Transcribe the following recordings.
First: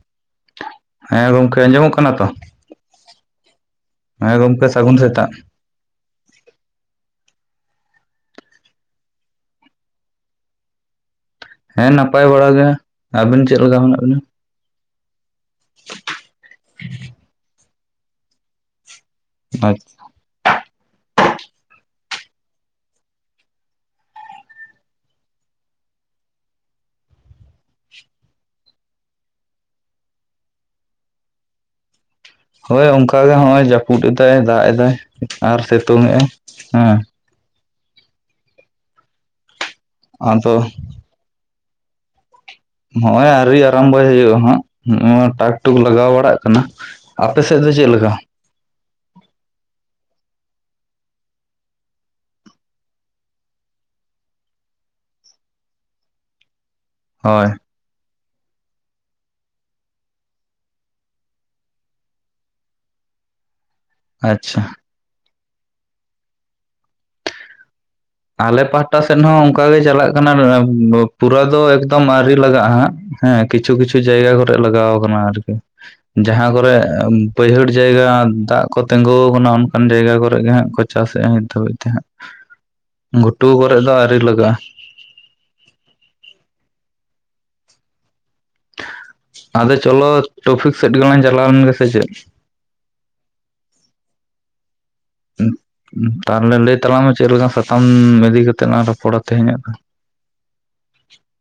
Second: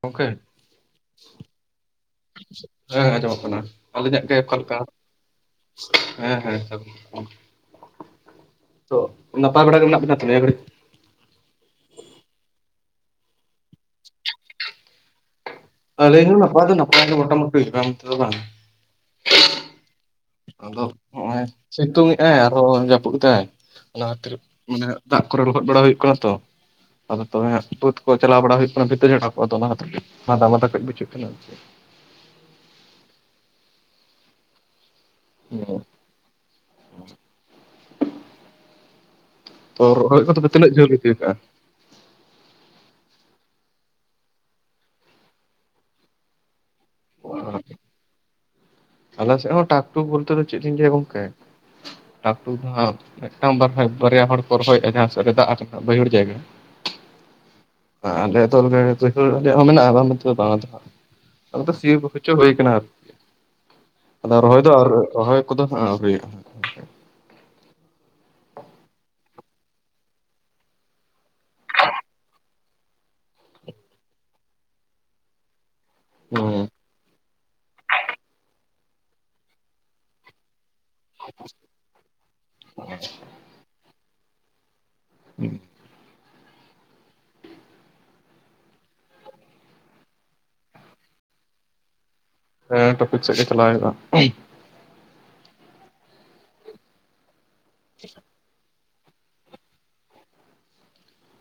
ᱜᱚᱝᱠᱮ ᱦᱮᱞᱳ ᱾ [inaudible] ᱦᱮᱸ ᱜᱚᱢᱠᱮ ᱟᱸᱡᱚᱢᱚᱜ ᱠᱟᱱᱟ ᱛᱚ? ᱦᱮᱸ ᱟᱸᱡᱚᱢᱚᱜ ᱠᱟᱱᱟ ᱾ ᱦᱮᱸ ᱜᱚᱢᱠᱮ ᱥᱟᱹᱜᱩᱱ ᱥᱮᱛᱟᱜ ᱾ ᱦᱮᱸ ᱦᱮᱸ ᱥᱟᱹᱜᱩᱱ ᱥᱮᱛᱟᱜ ᱾ [inaudible] ᱛᱚ ᱱᱟᱯᱟᱭ ᱵᱟᱲᱟ ᱜᱮ ᱢᱮᱱᱟᱜ ᱵᱮᱱᱟ ᱛᱚ ᱱᱤᱭᱟᱹ ᱜᱷᱟᱹᱲᱤᱡ? ᱦᱮᱸ ᱱᱟᱯᱟᱭ ᱵᱟᱲᱟ ᱜᱮ ᱾ ᱟᱵᱤᱱ ᱪᱮᱫ ᱞᱮᱠᱟ ᱢᱮᱱᱟᱜ ᱵᱤᱱᱟ? ᱟᱹᱞᱤᱧ ᱦᱚᱸ ᱱᱟᱯᱟᱭ ᱫᱚ ᱱᱟᱯᱟᱭ ᱵᱟᱲᱟ ᱜᱮ ᱢᱚᱴᱟᱢᱩᱴᱤ [unintelligible] ᱛᱮᱫᱚ ᱦᱟᱸᱜ ᱾ ᱟᱪᱪᱷ ᱟᱫᱚ ᱱᱚᱜ-ᱚᱭ ᱥᱤᱛᱩᱝ ᱮᱜ-ᱟᱭ ᱟᱨᱦᱚᱸ ᱡᱟᱹᱯᱩᱫ ᱮᱫᱟᱭ, ᱚᱱᱟ ᱠᱷᱟᱹᱛᱤᱨ ᱢᱟᱱᱮ ᱫᱟᱜ ᱠᱚᱨᱮ ᱞᱚᱦᱚᱫ ᱵᱟᱲᱟ ᱦᱤᱭᱩᱜ ᱠᱟᱱᱟ ᱛᱚ ᱟᱫᱚ ᱛᱚᱵᱮ ᱦᱟᱸᱜ ᱵᱟᱹᱫᱽ ᱠᱚ ᱪᱟᱞᱟᱣ ᱵᱟᱲᱟ ᱦᱩᱭᱩᱜ ᱠᱟᱱᱟ ᱵᱷᱤᱛᱟᱹ ᱪᱷᱟᱴᱟᱣ ᱠᱚ, ᱟᱫᱚ ᱚᱱᱟ ᱠᱷᱟᱛᱤᱨ ᱢᱟᱫᱟ ᱢᱟᱫᱟ ᱠᱟᱹᱡ ᱵᱩᱡᱷᱟᱹᱜ ᱠᱟᱱᱟ ᱾ ᱦᱳᱭ ᱚᱱᱠᱟᱜᱮ ᱦᱚᱸᱜ-ᱚᱭ ᱡᱟᱹᱯᱩᱫ ᱮᱫᱟᱭ ᱫᱟᱜ ᱮᱫᱟᱭ ᱟᱨ ᱦᱩᱸ ᱥᱤᱛᱩᱝ ᱮᱜᱟᱭ ᱦᱮᱸ ᱾ ᱛᱚ ᱨᱚᱦᱚᱭ ᱠᱚᱫᱚ ᱯᱮ ᱟᱫᱚ ᱛᱱᱟᱹᱜ ᱡᱷᱟᱹᱞ ᱤᱫᱤ ᱠᱟᱜ-ᱟ? ᱱᱚᱜ-ᱚᱭ ᱟᱹᱣᱨᱤ ᱟᱨᱟᱢᱵᱚᱭ ᱦᱩᱭᱩᱜ-ᱟ ᱦᱟᱸᱜ ᱱᱚᱜ-ᱚ ᱱᱚᱣᱟ ᱴᱟᱠ ᱴᱩᱠ ᱞᱟᱜᱟᱣ ᱵᱟᱲᱟᱜ ᱠᱟᱱᱟ ᱾ [inaudible] ᱟᱯᱮ ᱥᱮᱫ ᱫᱚ ᱪᱮᱫ ᱞᱮᱠᱟ? ᱟᱞᱮ ᱥᱮᱫ ᱦᱚᱸ ᱴᱟᱠ ᱴᱩᱠ ᱵᱚᱞᱛᱮ ᱫᱚ ᱪᱮᱫᱤᱧ ᱞᱟᱹᱭᱟ ᱜᱚᱝᱠᱮ ᱴᱟᱠ-ᱴᱩᱠ ᱦᱚᱸ ᱢᱤᱫᱴᱟᱹᱝ ᱵᱟᱠᱷᱨᱟ ᱵᱟᱨᱭᱟ ᱦᱚᱲ ᱠᱚ ᱨᱚᱦᱚᱭ ᱮᱫ-ᱟ ᱡᱟᱦᱟᱸ ᱥᱮᱫ ᱨᱮ ᱫᱟᱜ [unintelligible] ᱵᱟᱹᱭᱦᱟᱹᱲ ᱡᱟᱭᱜᱟ ᱾ ᱦᱚᱭ ᱾ ᱟᱞᱮ ᱫᱚ ᱢᱟᱱᱮ ᱵᱟᱹᱭᱦᱟᱹᱲ ᱨᱮᱦᱚᱸ ᱢᱮᱱᱟᱜ-ᱟ ᱵᱟᱝ ᱢᱮᱱᱛᱮ ᱫᱚ ᱵᱟᱝᱟ, ᱟᱫᱚ ᱦᱟᱸᱜ ᱟᱫᱚ ᱥᱤ ᱦᱚᱪᱚ ᱦᱩᱭ ᱟᱠᱟᱱᱟ ᱟᱨᱠᱤ ᱾ ᱟᱫᱚ ᱟᱪᱪᱷᱟ ᱨᱚᱦᱚᱭ ᱫᱚ ᱟᱨ ᱨᱚᱦᱚᱭ ᱠᱚᱫᱚ ᱦᱟᱸᱜ ᱟᱣᱨᱤᱭᱟᱜ-ᱟ ᱾ ᱟᱞᱮ ᱯᱟᱦᱴᱟ ᱥᱮᱱ ᱦᱚᱸ ᱚᱱᱠᱟ ᱜᱮ ᱪᱟᱞᱟᱜ ᱠᱟᱱᱟ ᱯᱩᱨᱟᱹ ᱫᱚ ᱮᱠᱫᱚᱢ ᱟᱣᱹᱨᱤ ᱞᱟᱜᱟᱜ-ᱟ ᱦᱟᱸᱜ ᱾ ᱦᱮᱸ ᱠᱤᱪᱷᱩ ᱠᱤᱪᱷᱩ ᱡᱟᱭᱜᱟ ᱠᱚᱨᱮ ᱞᱟᱜᱟᱣ ᱟᱠᱟᱱᱟ ᱟᱨᱠᱤ ᱾ ᱡᱟᱦᱟᱸ ᱦᱩᱸ ᱠᱚᱨᱮ ᱵᱟᱹᱭᱦᱟᱹᱲ ᱡᱟᱭᱜᱟ ᱫᱟᱜ ᱠᱚ ᱛᱤᱸᱜᱩ ᱟᱠᱟᱱᱟ ᱚᱱᱠᱟᱱ ᱡᱟᱭᱜᱟ ᱠᱚᱨᱮ ᱜᱮ ᱦᱟᱸᱜ ᱠᱚ ᱪᱟᱥᱮᱫ-ᱟ ᱱᱤᱛ ᱫᱷᱟᱹᱵᱤᱡ ᱛᱮ ᱦᱟᱸᱜ ᱾ [inaudible] ᱜᱷᱩᱴᱩ ᱠᱚᱨᱮᱜ ᱫᱚ ᱟᱹᱣᱨᱤ ᱞᱟᱜᱟᱜ-ᱟ ᱾ [inaudible] ᱟᱫᱚ ᱪᱚᱞᱚ ᱴᱚᱯᱷᱤᱠ ᱥᱮᱫ ᱜᱮᱞᱟᱝ ᱪᱟᱞᱟᱣ ᱞᱮᱱ ᱜᱮ ᱥᱮ ᱪᱮᱫ ᱾ ᱦᱮᱸ ᱴᱚᱯᱤᱠ ᱥᱮᱫ ᱜᱮ ᱪᱟᱞᱟᱣ ᱦᱩᱭᱩᱜ-ᱟ ᱾ ᱛᱟᱦᱞᱮ ᱞᱟᱹᱭ ᱛᱟᱞᱟᱝ ᱢᱮ ᱪᱮᱫ ᱞᱮᱠᱟᱱ ᱥᱟᱛᱟᱢ ᱤᱫᱤ ᱠᱟᱛᱮᱫ ᱞᱟᱝ ᱨᱚᱯᱚᱲᱟ ᱾ ᱛᱮᱦᱮᱸᱧᱟᱜ ᱫᱚ?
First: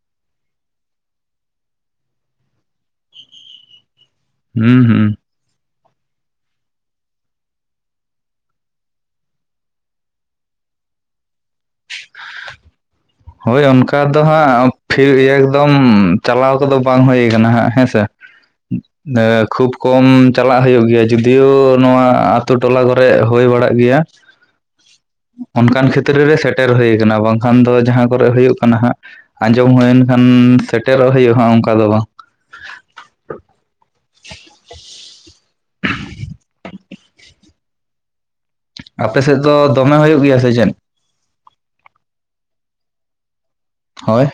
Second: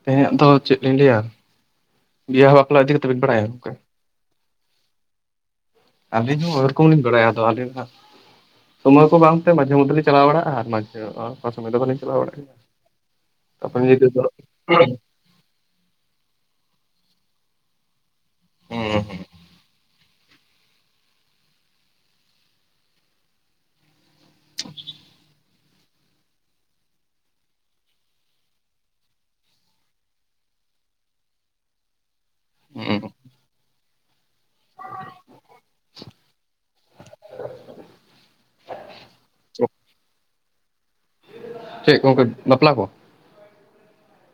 ᱛᱮᱦᱮᱧᱟᱜ ᱫᱚ ᱪᱮᱫ ᱞᱤᱧ ᱞᱟᱹᱭᱟ, [inaudible] ᱵᱤᱦᱟ ᱵᱟᱯᱞᱟ ᱤᱫᱤ ᱠᱟᱛᱮᱫ ᱵᱮᱱ ᱵᱟᱲᱟᱭᱟ ᱚᱱᱠᱟ? ᱦᱩᱸ ᱦᱩᱸ ᱾ ᱟᱹᱞᱤᱧ ᱦᱚᱸ ᱳᱭᱨᱚᱠᱚᱢ ᱞᱤᱧ ᱵᱟᱲᱟᱭᱟ, ᱟᱫᱚ ᱟᱹᱵᱤᱱ ᱦᱟᱸᱜ ᱥᱚᱢᱚᱭ ᱠᱚ ᱵᱟᱝᱛᱮ ᱢᱟᱡᱷᱮ ᱢᱚᱫᱽᱫᱷᱮ ᱞᱤᱧ ᱪᱟᱞᱟᱣ ᱵᱟᱲᱟᱜ-ᱟ ᱟᱨ ᱢᱟᱡᱷᱮ ᱚᱠᱟ ᱥᱚᱢᱚᱭ ᱫᱚ ᱵᱟᱹᱞᱤᱧ ᱪᱟᱞᱟᱣ ᱵᱟᱲᱟᱜ ᱜᱮᱭᱟ ᱾ ᱦᱳᱭ ᱚᱱᱠᱟ ᱫᱚ ᱦᱟᱸᱜ ᱯᱷᱤ ᱮᱠᱫᱚᱢ ᱪᱟᱞᱟᱣ ᱠᱚᱫᱚ ᱵᱟᱝ ᱦᱩᱭ ᱟᱠᱟᱱᱟ ᱦᱟᱸᱜ ᱦᱮᱸᱥᱮ ᱾ [inaudible] ᱮᱻ ᱠᱷᱩᱵ ᱠᱚᱢ ᱪᱟᱞᱟᱜ ᱦᱳᱭᱳᱜ ᱜᱮᱭᱟ ᱡᱩᱫᱤᱭᱳ ᱱᱚᱣᱟ ᱟᱛᱳ ᱴᱚᱞᱟ ᱠᱚᱨᱮᱜ ᱦᱳᱭ ᱵᱟᱲᱟᱜ ᱜᱮᱭᱟ [inaudible] ᱚᱱᱠᱟᱱ ᱠᱷᱮᱛᱨᱮ ᱨᱮ ᱥᱮᱴᱮᱨ ᱦᱳᱭ ᱠᱟᱱᱟ, ᱵᱟᱝᱠᱷᱟᱱ ᱫᱚ ᱡᱟᱦᱟᱸ ᱠᱚᱨᱮ ᱦᱩᱭᱩᱜ ᱠᱟᱱᱟ ᱦᱟᱸᱜ ᱟᱸᱡᱚᱢ ᱦᱩᱭᱮᱱ ᱠᱷᱟᱱ ᱥᱮᱴᱮᱨᱚᱜ ᱦᱳᱭᱩᱜᱼᱟ ᱦᱟᱸᱜ ᱚᱱᱠᱟ ᱫᱚ ᱵᱟᱝ [unintelligible] ᱟᱯᱮ ᱥᱮᱫ ᱫᱚ ᱫᱚᱢᱮ ᱦᱩᱭᱩᱜ ᱜᱮᱭᱟ ᱥᱮ ᱪᱮᱫ? ᱪᱮᱫ ᱜᱚᱝᱠᱮ ᱵᱟᱯᱞᱟ ᱠᱚ? ᱦᱳᱭ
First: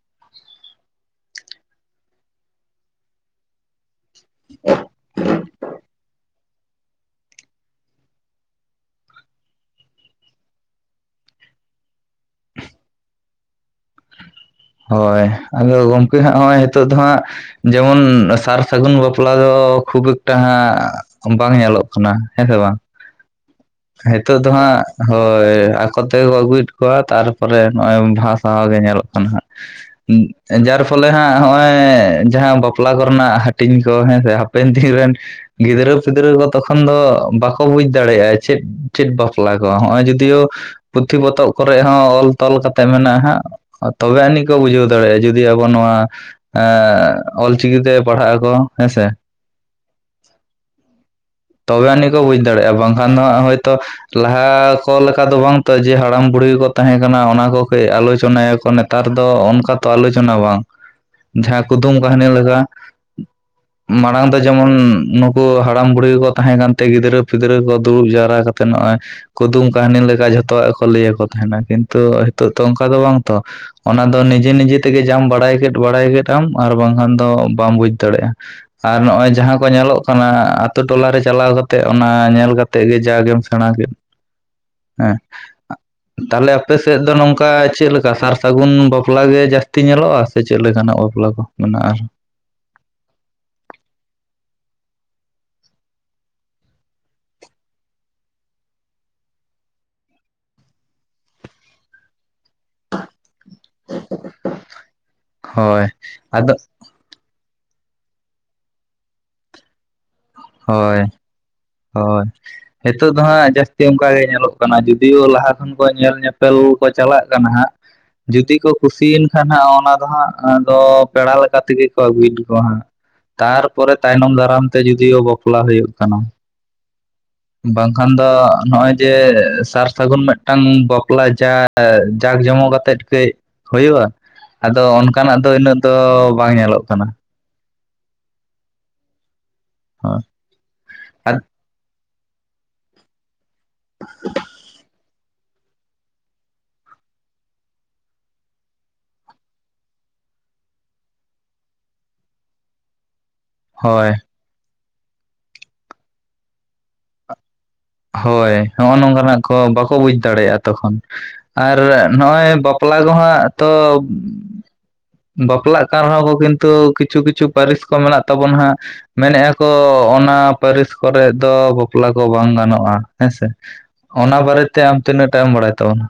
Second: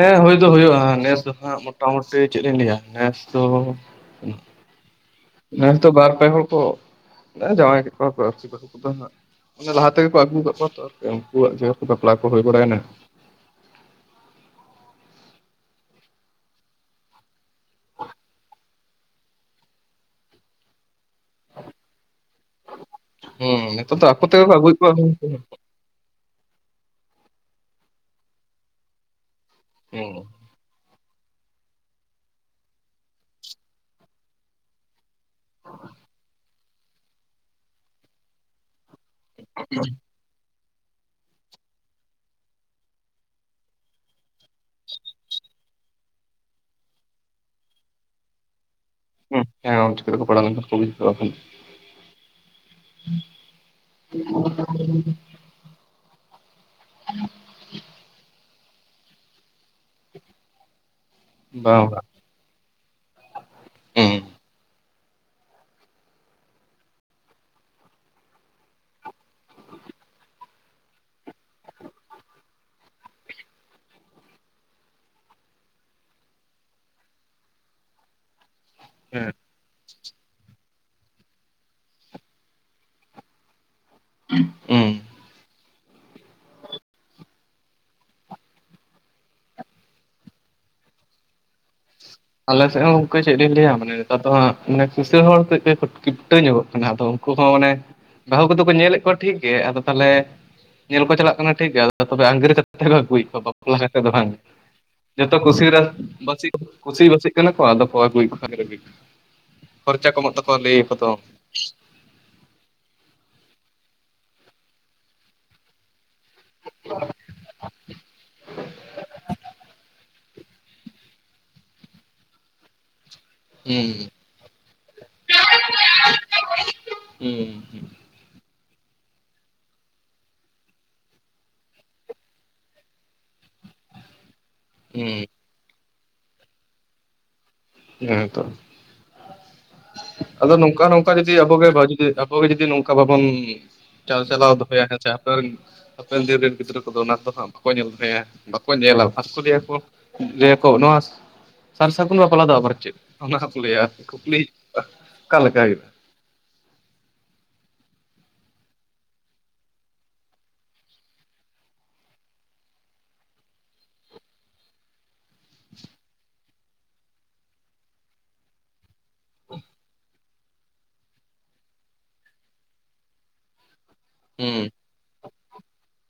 ᱦᱮᱸ ᱦᱩᱭ ᱫᱚ ᱦᱩᱭᱩᱜᱼᱟ ᱱᱮᱥ ᱫᱚ ᱦᱟᱸᱜ ᱢᱳᱚᱴᱟᱢᱩᱴᱤ ᱪᱮᱫ ᱤᱧ ᱞᱟᱹᱭᱟ ᱱᱮᱥ ᱫᱚ [inaudible] ᱱᱮᱥ ᱫᱚ ᱵᱟᱨ ᱯᱮ ᱦᱚᱲ ᱠᱚ, ᱮᱸ ᱡᱟᱶᱟᱭ ᱠᱮᱫ ᱠᱚᱣᱟ ᱠᱚ ᱟᱨᱠᱤ [unintelligible] ᱚᱱᱮ ᱞᱟᱦᱟ ᱛᱮᱜᱮ ᱠᱚ ᱟᱹᱜᱩ ᱠᱟᱫ ᱠᱚᱣᱟ ᱛᱚ ᱟᱨ ᱩᱱᱠᱩᱣᱟᱜ ᱡᱮᱦᱛᱩ ᱵᱟᱯᱞᱟ ᱠᱚ ᱦᱳᱭ ᱵᱟᱲᱟᱭᱱᱟ ᱦᱳᱭ ᱟᱫᱚ ᱜᱚᱢᱠᱮ ᱦᱟᱸᱜ ᱦᱚᱸᱜᱼᱭ ᱦᱤᱛᱳᱜ ᱫᱚ ᱦᱟᱸᱜ ᱡᱮᱢᱚᱱ ᱥᱟᱨ ᱥᱟᱹᱜᱩᱱ ᱵᱟᱯᱞᱟ ᱫᱚ ᱠᱷᱩᱵ ᱮᱠᱴᱟ ᱦᱟᱸᱜ ᱵᱟᱝ ᱧᱮᱞᱚᱜ [unintelligible] ᱦᱮᱸ ᱥᱮ ᱵᱟᱝ, ᱦᱩᱸ ᱱᱤᱛᱚᱜ ᱟᱠᱚ ᱦᱮᱛᱚᱜ ᱛᱮᱜᱮ ᱫᱚ ᱠᱚ ᱟᱹᱜᱩᱭᱮᱫ ᱦᱟᱸᱜ ᱠᱚᱣᱟ ᱦᱩᱸ ᱦᱳᱭ ᱠᱚᱛᱮ ᱠᱚ ᱟᱹᱜᱩᱭᱮᱫ ᱠᱚᱣᱟ ᱛᱟᱨᱯᱚᱨᱮ ᱱᱚᱜᱼᱚᱭ [unintelligible] ᱜᱮ ᱧᱮᱞᱚᱜ ᱠᱟᱱᱟ ᱦᱩᱸ ᱦᱟᱸᱜ ᱡᱟᱨ ᱯᱷᱚᱞᱮ ᱦᱟᱸᱜ ᱦᱚᱜᱼᱚᱭ ᱡᱟᱦᱟᱸ ᱵᱟᱯᱞᱟ ᱠᱚᱨᱮᱱᱟᱜ ᱦᱟᱹᱴᱤᱧ ᱠᱚ ᱦᱮᱸ ᱥᱮ ᱯᱮᱱᱴᱤᱱ ᱨᱮᱱ ᱜᱤᱫᱽᱨᱟᱹ ᱯᱤᱫᱽᱨᱟᱹ ᱠᱚ ᱛᱚᱠᱷᱚᱱ ᱫᱚ ᱵᱟᱠᱚ ᱵᱩᱡᱽ ᱫᱟᱲᱮᱭᱟᱜᱼᱟ ᱪᱮᱫ ᱪᱮᱫ ᱵᱟᱯᱞᱟ ᱠᱚ ᱦᱚᱸᱜᱼᱚᱭ ᱡᱩᱫᱤᱭᱳ ᱯᱩᱛᱷᱤ ᱯᱚᱛᱚᱵ ᱠᱚᱨᱮ ᱦᱚᱸ ᱚᱞ ᱛᱚᱞ ᱠᱟᱛᱮ ᱢᱮᱱᱟᱜᱼᱟ ᱦᱟᱸᱜ ᱛᱚᱵᱮ ᱟᱹᱱᱤᱡ ᱠᱚ ᱵᱩᱡᱷᱟᱹᱣ ᱫᱟᱲᱮᱭᱟᱜᱼᱟ ᱡᱩᱫᱤ ᱟᱵᱚ ᱱᱚᱣᱟ ᱮᱸ ᱚᱞᱪᱤᱠᱤ ᱛᱮ ᱯᱟᱲᱦᱟᱜ ᱟᱠᱚ ᱦᱮᱸ ᱥᱮ [unintelligible] ᱦᱮᱸ ᱚᱞᱪᱤᱠᱤ ᱛᱮ ᱠᱚ ᱯᱟᱲᱦᱟᱣ ᱞᱮᱱᱠᱷᱟᱱ ᱠᱚ ᱵᱩᱡᱽ ᱫᱟᱲᱮᱭᱟᱜᱼᱟ, ᱵᱟᱝᱠᱷᱟᱱ ᱛᱚᱵᱮ ᱟᱹᱱᱤᱡ ᱠᱚ ᱵᱩᱡᱽ ᱫᱟᱲᱮᱜᱼᱟ ᱵᱟᱝᱠᱷᱟᱱ ᱫᱚ ᱦᱟᱸᱜ ᱦᱚᱭᱛᱳ ᱞᱟᱦᱟ ᱠᱚ ᱞᱮᱠᱟ ᱫᱚ ᱵᱟᱝ ᱱᱤᱛᱚᱜ ᱡᱮ ᱦᱟᱲᱟᱢ ᱵᱩᱲᱦᱤ ᱠᱚ ᱛᱟᱦᱮᱸ ᱠᱟᱱᱟ ᱚᱱᱟ ᱠᱚ ᱠᱟᱹᱡ ᱟᱞᱳᱪᱚᱱᱟᱭᱟ ᱠᱚ ᱱᱮᱛᱟᱨ ᱫᱚ ᱚᱱᱠᱟ ᱛᱚ ᱟᱞᱳᱪᱚᱱᱟ ᱵᱟᱝ ᱡᱟᱦᱟᱸ ᱵᱟᱝ ᱠᱩᱫᱩᱢ ᱵᱟᱝ ᱠᱟᱹᱦᱱᱤ ᱞᱮᱠᱟ ᱦᱩᱸ ᱢᱟᱲᱟᱝ ᱫᱚ ᱡᱮᱢᱚᱱ ᱱᱩᱠᱩ ᱦᱟᱲᱟᱢ ᱵᱩᱲᱦᱤ ᱠᱚ ᱛᱟᱦᱮᱸ ᱠᱟᱱᱛᱮ ᱜᱤᱫᱽᱨᱟᱹ ᱯᱤᱫᱽᱨᱟᱹ ᱠᱚ ᱫᱩᱲᱩᱵ ᱡᱟᱣᱨᱟ ᱠᱟᱛᱮ ᱱᱚᱜᱼᱚᱭ ᱠᱩᱫᱩᱢ ᱠᱟᱹᱦᱱᱤ ᱞᱮᱠᱟ ᱡᱷᱚᱛᱚᱣᱟᱜ ᱠᱚ ᱞᱟᱹᱭᱟᱠᱚ ᱛᱟᱦᱮᱱᱟ ᱠᱤᱱᱛᱩ ᱦᱤᱛᱚᱜ ᱛᱚ ᱚᱱᱠᱟ ᱫᱚ ᱵᱟᱝ ᱛᱚ ᱚᱱᱟ ᱫᱚ ᱱᱤᱡᱮ ᱱᱤᱡᱮ ᱛᱮᱜᱮ ᱡᱟᱢ ᱵᱟᱲᱟᱭ ᱠᱮᱫ ᱵᱟᱲᱟᱭ ᱠᱮᱫᱟᱢ ᱟᱨ ᱵᱟᱝᱠᱷᱟᱱ ᱫᱚ ᱵᱟᱢ ᱵᱩᱡᱽ ᱫᱟᱲᱮᱜᱼᱟ ᱟᱨ ᱱᱚᱜᱼᱚᱭ ᱦᱮᱸ ᱡᱟᱦᱟᱸ ᱠᱚ ᱧᱮᱞᱚᱜ ᱠᱟᱱᱟ ᱟᱛᱳ ᱴᱚᱞᱟ ᱨᱮ ᱪᱟᱞᱟᱣ ᱠᱟᱛᱮ ᱚᱱᱟ ᱧᱮᱞ ᱠᱟᱛᱮ ᱜᱮ ᱡᱟᱜᱮᱢ ᱥᱮᱬᱟ ᱠᱮᱫ [inaudible] ᱦᱮᱸ ᱛᱟᱦᱚᱞᱮ ᱟᱯᱮ ᱥᱮᱫ ᱫᱚ ᱱᱚᱝᱠᱟ ᱪᱮᱫᱞᱮᱠᱟ ᱥᱟᱨ ᱥᱟᱹᱜᱩᱱ ᱵᱟᱯᱞᱟ ᱜᱮ ᱡᱟᱹᱥᱛᱤ ᱧᱮᱞᱚᱜᱼᱟ ᱥᱮ ᱪᱮᱫ ᱞᱮᱠᱟᱱᱟᱜ ᱵᱟᱯᱞᱟ ᱠᱚ ᱢᱮᱱᱟᱜ ᱟᱨᱦᱚ ᱟᱞᱮᱥᱮᱫ ᱦᱚᱸ ᱜᱚᱝᱠᱮ ᱪᱮᱫ ᱞᱤᱧ ᱞᱟᱹᱭᱟ ᱢᱟᱱᱮ ᱱᱮᱛᱟᱨ ᱫᱚ ᱦᱟᱸᱜ ᱢᱟᱱᱮ ᱠᱤᱥᱟᱹ ᱲ ᱦᱚᱲ ᱠᱟᱭ ᱠᱤᱯᱴᱟᱹ ᱧᱚᱜᱚᱜ ᱠᱟᱱᱟ ᱟᱫᱚ ᱩᱱᱠᱩ ᱦᱚᱸ ᱢᱟᱱᱮ ᱵᱟᱹᱦᱩ ᱠᱚᱫᱚ ᱠᱚ ᱧᱮᱞᱮᱫ ᱠᱚᱣᱟ ᱴᱷᱤᱠ ᱜᱮ ᱟᱫᱚ ᱛᱟᱦᱚᱞᱮ ᱧᱮᱞ ᱠᱚ ᱪᱟᱞᱟᱜ ᱠᱟᱱᱟ ᱴᱷᱤᱠ ᱜᱮ ᱟᱫᱚ ᱛᱚᱵᱮ ᱟᱹᱜᱤᱨ ᱠᱟᱛᱮ ᱠᱚ ᱟᱹᱜᱩᱭ ᱵᱟᱯᱞᱟ ᱠᱟᱛᱮᱫ ᱫᱚ ᱵᱟᱝ ᱡᱚᱛᱚ ᱠᱩᱥᱤ ᱦᱳᱭ ᱟᱫᱚ [inaudible] ᱠᱩᱥᱤ ᱵᱟᱹᱥᱤᱜ ᱠᱟᱱᱟ ᱠᱚ ᱟᱫᱚ ᱠᱚ ᱟᱹᱜᱩᱭᱮᱫ ᱠᱚᱶᱟ [unintelligible] ᱠᱷᱚᱨᱪᱟ ᱠᱚᱢᱚᱜ ᱛᱟᱠᱚᱣᱟ ᱞᱟᱹᱭ ᱟᱠᱚ ᱦᱳᱭ ᱫᱚ ᱦᱳᱭ ᱦᱤᱛᱚᱜ ᱫᱚ ᱦᱟᱸᱜ ᱡᱟᱹᱥᱛᱤ ᱚᱱᱠᱟ ᱜᱮ ᱧᱮᱞᱚᱜ ᱠᱟᱱᱟ ᱡᱩᱫᱤᱭᱳ ᱞᱟᱦᱟ ᱠᱷᱚᱱ ᱠᱚ ᱧᱮᱞ ᱧᱮᱯᱮᱞ ᱠᱚ ᱪᱟᱞᱟᱜ ᱠᱟᱱᱟ ᱦᱟᱸᱜ ᱡᱩᱫᱤ ᱠᱚ ᱠᱩᱥᱤᱭᱮᱱ ᱠᱷᱟᱱ ᱦᱟᱸᱜ ᱚᱱᱟ ᱫᱚ ᱦᱟᱸᱜ ᱟᱫᱚ ᱯᱮᱲᱟ ᱞᱮᱠᱟ ᱛᱤᱜᱤ ᱠᱚ ᱟᱹᱜᱩᱭᱮᱫ ᱠᱚᱣᱟ ᱦᱟᱸᱜ ᱦᱩᱸ ᱛᱟᱨᱯᱚᱨᱮ ᱛᱟᱭᱱᱚᱢ ᱫᱟᱨᱟᱢ ᱛᱮ ᱡᱩᱫᱤᱳ ᱵᱟᱯᱞᱟ ᱦᱩᱭᱩᱜ ᱠᱟᱱᱟ ᱦᱩᱸ ᱵᱟᱝᱠᱷᱟᱱ ᱫᱚ ᱱᱚᱜᱼᱚᱭ ᱡᱮ ᱥᱟᱨ ᱥᱟᱹᱜᱩᱱ ᱢᱤᱫᱴᱟᱝ ᱵᱟᱯᱞᱟ ᱡᱟᱠ ᱡᱚᱢᱚᱠ ᱠᱟᱛᱮᱜ ᱠᱟᱹᱡ ᱦᱩᱭᱩᱜᱼᱟ ᱟᱫᱚ ᱦᱩᱸ ᱚᱱᱠᱟᱱᱟᱜ ᱫᱚ ᱩᱱᱟᱹᱜ ᱫᱚ ᱵᱟᱝ ᱧᱮᱞᱚᱜ ᱠᱟᱱᱟ ᱦᱮᱸ ᱛᱚ [inaudible] ᱟᱫᱚ ᱱᱚᱝᱠᱟ ᱱᱚᱝᱠᱟ ᱡᱩᱫᱤ ᱟᱨ ᱟᱵᱚᱜᱮ ᱵᱷᱟᱜᱮ ᱛᱮ ᱟᱵᱚᱜᱮ ᱡᱩᱚᱫᱤ ᱱᱚᱝᱠᱟ ᱵᱟᱵᱚᱱ ᱪᱟᱞ ᱪᱟᱞᱟᱶ ᱫᱚᱯᱮᱭᱟ ᱦᱮ ᱥᱮ ᱟᱯᱱᱟᱨ ᱦᱟᱯᱮᱱ ᱫᱤᱱ ᱨᱮᱱ ᱜᱤᱫᱽᱨᱟᱹ ᱠᱚᱫᱚ ᱚᱱᱟ ᱠᱚᱫᱚ ᱦᱟᱸᱜ ᱵᱟᱠᱚ ᱧᱮᱞ ᱞᱟᱦᱟᱭᱟ ᱵᱟᱠᱚ ᱧᱮᱞᱟ ᱵᱟᱥᱠᱚ ᱞᱮᱭᱟᱠᱚ ᱞᱟᱹᱭᱟ ᱠᱚ ᱱᱚᱣᱟ ᱥᱟᱨ-ᱥᱟᱹᱜᱩᱱ ᱵᱟᱯ ᱵᱟᱯᱞᱟ ᱫᱚ ᱟᱵᱟᱨ ᱪᱮᱫ ᱚᱱᱟ ᱦᱚᱸᱠᱚ ᱞᱟᱹᱭᱟ ᱦᱳᱭ ᱠᱩᱠᱟᱞᱤ [inaudible] ᱚᱠᱟ ᱞᱮᱠᱟ ᱦᱩᱭᱩᱜ-ᱟ? ᱦᱚᱭ ᱦᱚᱜ-ᱚ ᱱᱚᱝᱠᱟᱱᱟᱜ ᱠᱚ ᱵᱟᱠᱚ ᱵᱩᱡᱽ ᱫᱟᱲᱮᱭᱟᱜ-ᱟ ᱛᱚᱠᱷᱚᱱ ᱟᱨ ᱱᱚᱜ-ᱚᱭ ᱵᱟᱯᱞᱟ ᱠᱚᱦᱟᱸᱜ ᱛᱚᱵ ᱵᱟᱯᱞᱟᱜ ᱠᱟᱱ ᱨᱮᱦᱚᱸ ᱠᱚ ᱠᱤᱱᱛᱩ ᱠᱤᱪᱷᱩ ᱠᱤᱪᱷᱩ ᱯᱟᱹᱨᱤᱥ ᱠᱚ ᱢᱮᱱᱟᱜ ᱛᱟᱵᱚᱱᱟ ᱦᱟᱸᱜ ᱢᱮᱱᱮᱜ-ᱟ ᱠᱚ ᱚᱱᱟ ᱯᱟᱹᱨᱤᱥ ᱠᱚᱨᱮᱜ ᱫᱚ ᱵᱟᱯᱞᱟ ᱠᱚ ᱵᱟᱝ ᱜᱟᱱᱚᱜ-ᱟ ᱦᱮᱸ ᱥᱮ᱾ ᱚᱱᱟ ᱵᱟᱨᱮ ᱦᱩᱸ ᱛᱮ ᱟᱢ ᱛᱤᱱᱟᱹᱜ ᱴᱟᱜ ᱮᱢ ᱵᱟᱲᱟᱭ ᱛᱟᱵᱚᱱᱟ